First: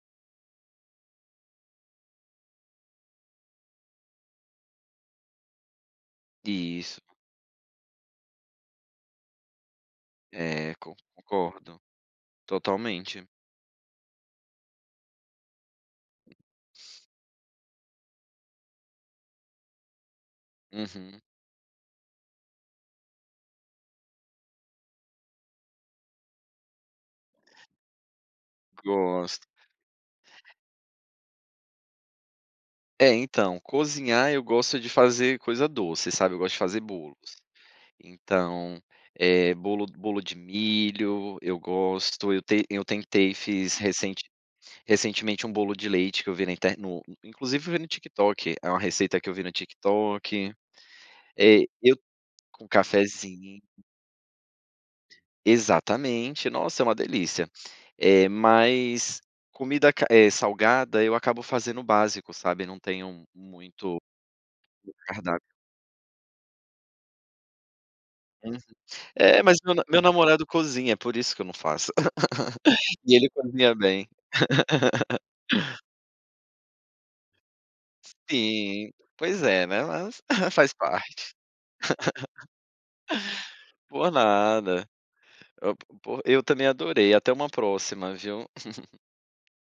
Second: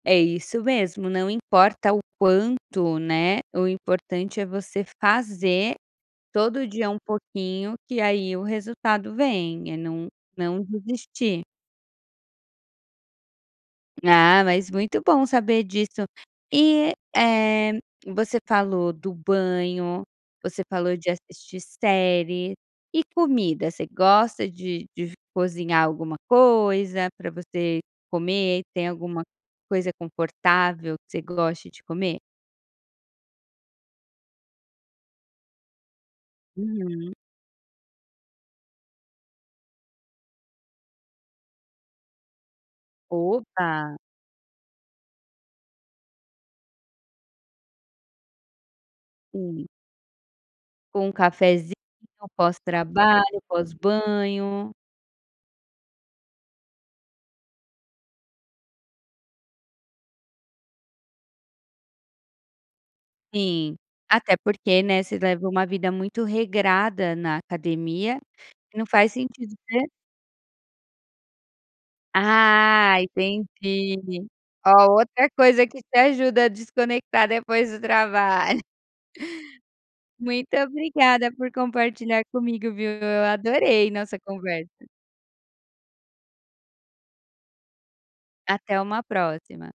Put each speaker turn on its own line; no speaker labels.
É isso mesmo, não importa o quanto, né, o importante é você fazer todo dia um
Isso.
pouquinho que aí o resultado vem, é não não
É,
desistir.
concordo. Totalmente.
Ah, mas muito bom saber disso. E, eh, você falou do banho, você falou de
Uhum.
assistir série, e comida você gosta de de cozinhar alguma coisa pra você comer, tem alguma
Gosto.
coisa confortável que você goste de comer?
É, então, cozinhar eu gosto de fazer coisa doce, sabe, eu gosto de fazer
Uhum.
bolos. Então, eh, bolo bolo de milho, eu gosto, eu ten eu tentei fiz
Oba.
recente recentemente um bolo de leite que eu vi na inter no inclusive eu vi no TikTok, é uma receita que eu vi no
Hum.
TikTok.
Com um
Eh,
cafezinho
eu
pós
com
trabalho,
cafezinho.
pós banho.
Exatamente. Nossa, é uma delícia, eh, mas comida ca eh, salgada eu acabo fazendo o básico, sabe, não tenho
Sim,
muito o
até porque, né, se
cardáp
leva uma vida muito regrada na academia
Uhum.
e não faz
É,
sentido.
mas meu na meu namorado cozinha, é por isso que eu não faço.
Ah,
E ele cozinha bem.
entendi. Ó, outra coisa que te ajuda a desconectar depois do trabalho.
Sim, pois é, né, mas
Muito
faz
obrigada
parte.
por compartilhar comigo, viu, eu adorei
Por
nossa conversa.
nada. Eu por eu também adorei, até uma próxima, viu.
Até uma próxima.